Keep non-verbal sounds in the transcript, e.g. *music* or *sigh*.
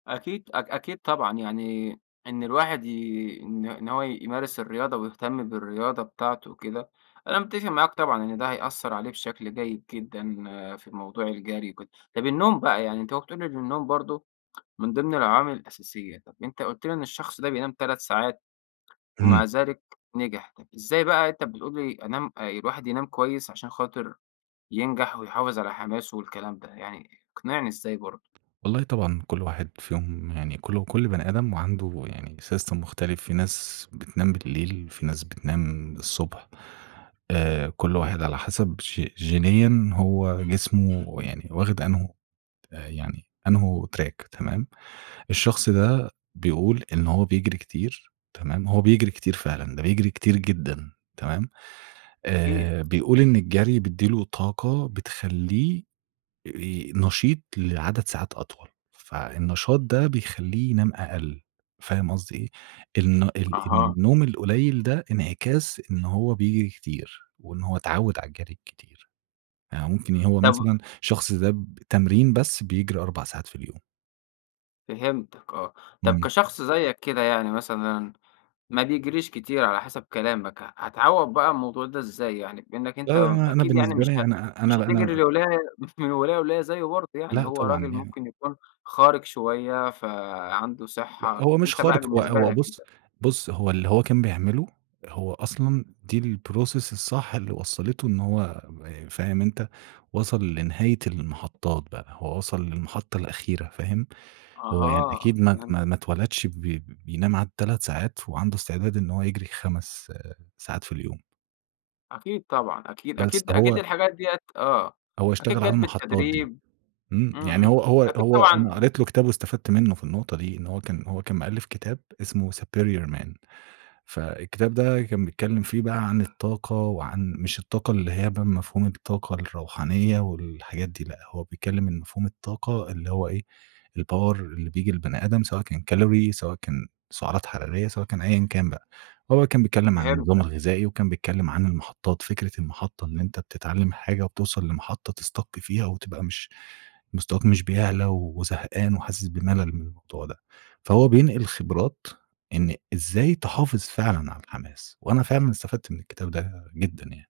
أكيد أك أكيد طبعًا يعني إن الواحد ي إن إن هو يمارس الرياضة ويهتم بالرياضة بتاعته وكده. أنا متّفق معاك طبعًا إن ده هيأثّر عليه بشكل جيد جدًا في الموضوع الجري وكده. طب النوم بقى يعني أنت أهو بتقول إن النوم برضو، من ضمن العوامل الأساسية؟ طيّب أنت قُلت لي إن الشخص ده بينام 3 ساعات إمم. ومع ذلك نجح. طب إزاي بقى أنت بتقول لي أنام آآ الواحد ينام كويّس عشان خاطر ينجح ويحافظ على حماسه والكلام ده، يعني اقنعني إزاي برضو؟ والله طبعًا كل واحد فيهم يعني كل كل بني آدم وعنده يعني system مختلف. في ناس بتنام بالليل في ناس بتنام الصبح. آآ كل واحد على حسب ج جينيًا هو جسمه يعني واخِد أنْهو آآ يعني أنْه تراك تمام، الشخص ده بيقول إن هو بيجري كتير تمام، هو بيجري كتير فعلًا ده بيجري كتير جدًا تمام؟ أكيد،. آآ بيقول إن الجري بيدّي له طاقة بتخلّيه آآ نشيط لعدد ساعات أطول. فالنشاط ده بيخلّيه ينام أقل، فاهم قصدي إيه؟ الن ال أها. النوم القليل ده إنعكاس إن هو بيجري كتير وإن هو اتعوّد على الجري الكتير فممكن، يا هو طب مثلًا شخص ده بتمرين بس بيجري 4 ساعات في اليوم. فهمتك آه. طب إمم. كشخص زيّك كده يعني مثلًا ما بيجريش كتير على حسب كلامك ه هتعوّض بقى الموضوع ده إزاي يعني؟ بإنك لا أنت لأ لأ أنا أكيد يعني بالنسبة مش لي ه أنا مش هتجري أنا *unintelligible* لولاية، *chuckles* من ولاية لولاية زيّه برضو يعني لأ هو طبعًا راجل يعن ممكن يكون خارق شويّة فعنده .ث صحّة، لأ هو مش أنت بقى خارق هو بالنسبة هو لك بُص أنت؟ بُص هو اللي هو كان بيعمله هو أصلًا دي الprocess الصح اللي وصّلته إن هو ب فاهم أنت؟ وصَل لنهاية المحطّات بقى هو وصَل للمحطة الأخيرة فاهم؟ هو يعني أها أكيد ما ات فهمتك. ما اتولدش ب ب بينام عادي 3 ساعات وعنده استعداد إن هو يجري 5 آآ ساعات في اليوم. أكيد طبعًا أكيد بس أكيد هو أكيد الحاجات دِيّة آه هو أكيد اشتغل على جات المحطّات دي. بالتدريب. امم إمم يعني إمم هو هو أكيد هو أنا طبعًا قريت له كتابه واستفدت منّه في النقطة دي إن هو كان هو كان مألّف كتاب إسمه Superior Man فالكتاب ده كان بيتكلّم فيه بقى عن الطاقة وعن مش الطاقة اللي هي بقى مفهوم الطاقة الروحانية والحاجات دي. لأ هو بيتكلّم إن مفهوم الطاقة اللي هو إيه؟ الpower اللي بييجي للبني آدم سواء كان كالوري سواء كان سعرات حرارية سواء كان أيًا كان بقى. هو كان بيتكلّم عن النظام فهمتك. الغذائي وكان بيتكلّم عن المحطّات. فكرة المحطّة اللي أنت بتتعلّم حاجة وبتوصل لمحطة تسstuck فيها وتبقى مش مستواك مش بيعلى وزهقان وحاسس بملل من الموضوع ده. فهو بينقل خبرات، إن إزاي تحافظ فعلًا على الحماس؟ وأنا فعلًا استفدت من الكتاب ده جدًا يعني.